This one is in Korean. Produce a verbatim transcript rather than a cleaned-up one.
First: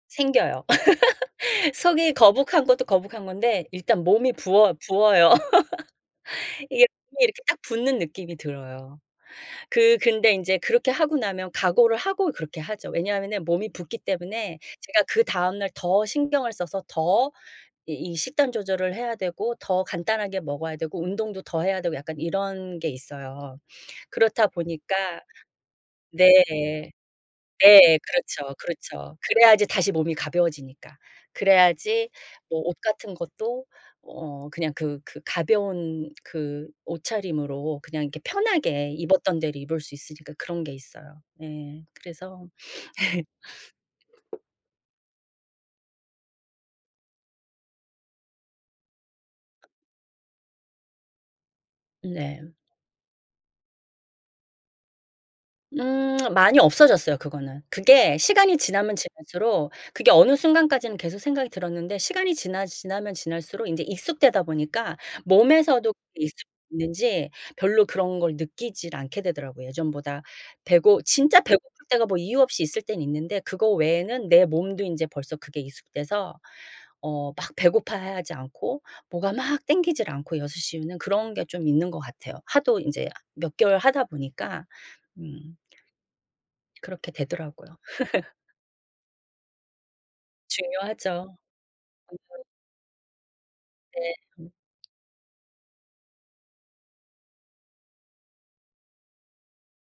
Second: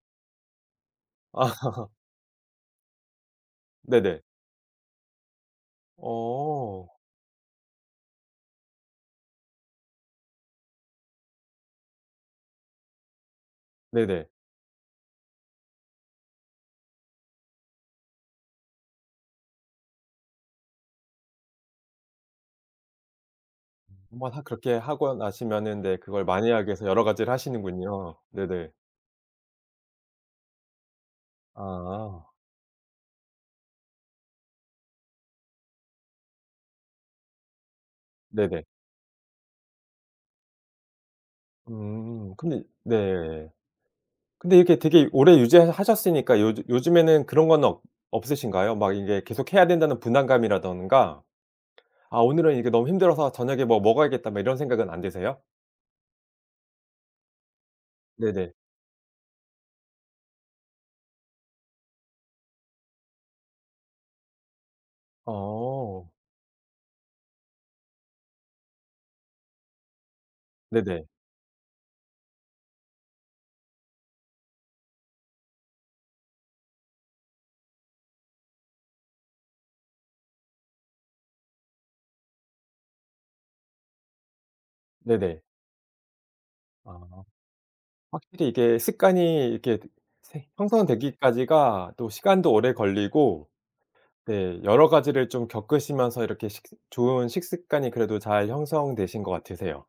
생겨요. 속이 거북한 것도 거북한 건데 일단 네네. 몸이 부어 부어요. 이게 어. 몸이 이렇게 딱 붓는 느낌이 들어요. 그 근데 인제 그렇게 하고 나면 각오를 하고 그렇게 하죠. 왜냐하면 몸이 붓기 네네. 때문에 제가 그다음 날 더 신경을 써서 더 이 이 식단 조절을 해야 되고 더 간단하게 먹어야 되고 운동도 더 해야 되고 약간 이런 게 있어요. 한번 하 그렇다 그렇게 하고 보니까 나시면은 네 그걸 네. 만회하기 위해서 여러 가지를 네 하시는군요. 그렇죠, 네네. 그렇죠. 그래야지 다시 몸이 가벼워지니까. 그래야지 아. 뭐 옷 같은 것도 어 그냥 그 그 가벼운 그 옷차림으로 그냥 이렇게 네네. 편하게 입었던 대로 입을 수 있으니까 그런 게 있어요. 네 음 그래서 근데 네. 근데 이렇게 되게 오래 유지를 하셨으니까 요즈 요즘에는 그런 건 없 없으신가요? 막 이게 계속 해야 된다는 부담감이라든가 '아 네. 오늘은 이게 너무 힘들어서 저녁에 뭐 먹어야겠다.' 막 이런 생각은 안 드세요? 음 많이 없어졌어요 그거는. 그게 네네. 시간이 지나면 지날수록 그게 어느 순간까지는 계속 생각이 들었는데 시간이 지나 지나면 지날수록 이제 익숙되다 보니까 몸에서도 어. 그게 익숙해졌는지 별로 그런 걸 느끼질 않게 되더라고요 예전보다. 배고 네네. 진짜 배고플 때가 뭐 이유 없이 있을 때는 있는데 그거 외에는 내 몸도 인제 벌써 그게 익숙해서 어 막 배고파하지 않고 뭐가 막 땡기지 않고 여섯 시 이후는 그런 게 좀 있는 것 같아요. 하도 인제 몇 개월 하다 보니까 네네. 음. 그렇게 아. 되더라고요. 확실히 이게 습관이 이렇게 생 중요하죠. 형성되기까지가 또 [unintelligible] 시간도 오래 걸리고 네. 음. 네 여러 가지를 좀 겪으시면서 이렇게 식스 좋은 식습관이 그래도 잘 형성되신 것 같으세요.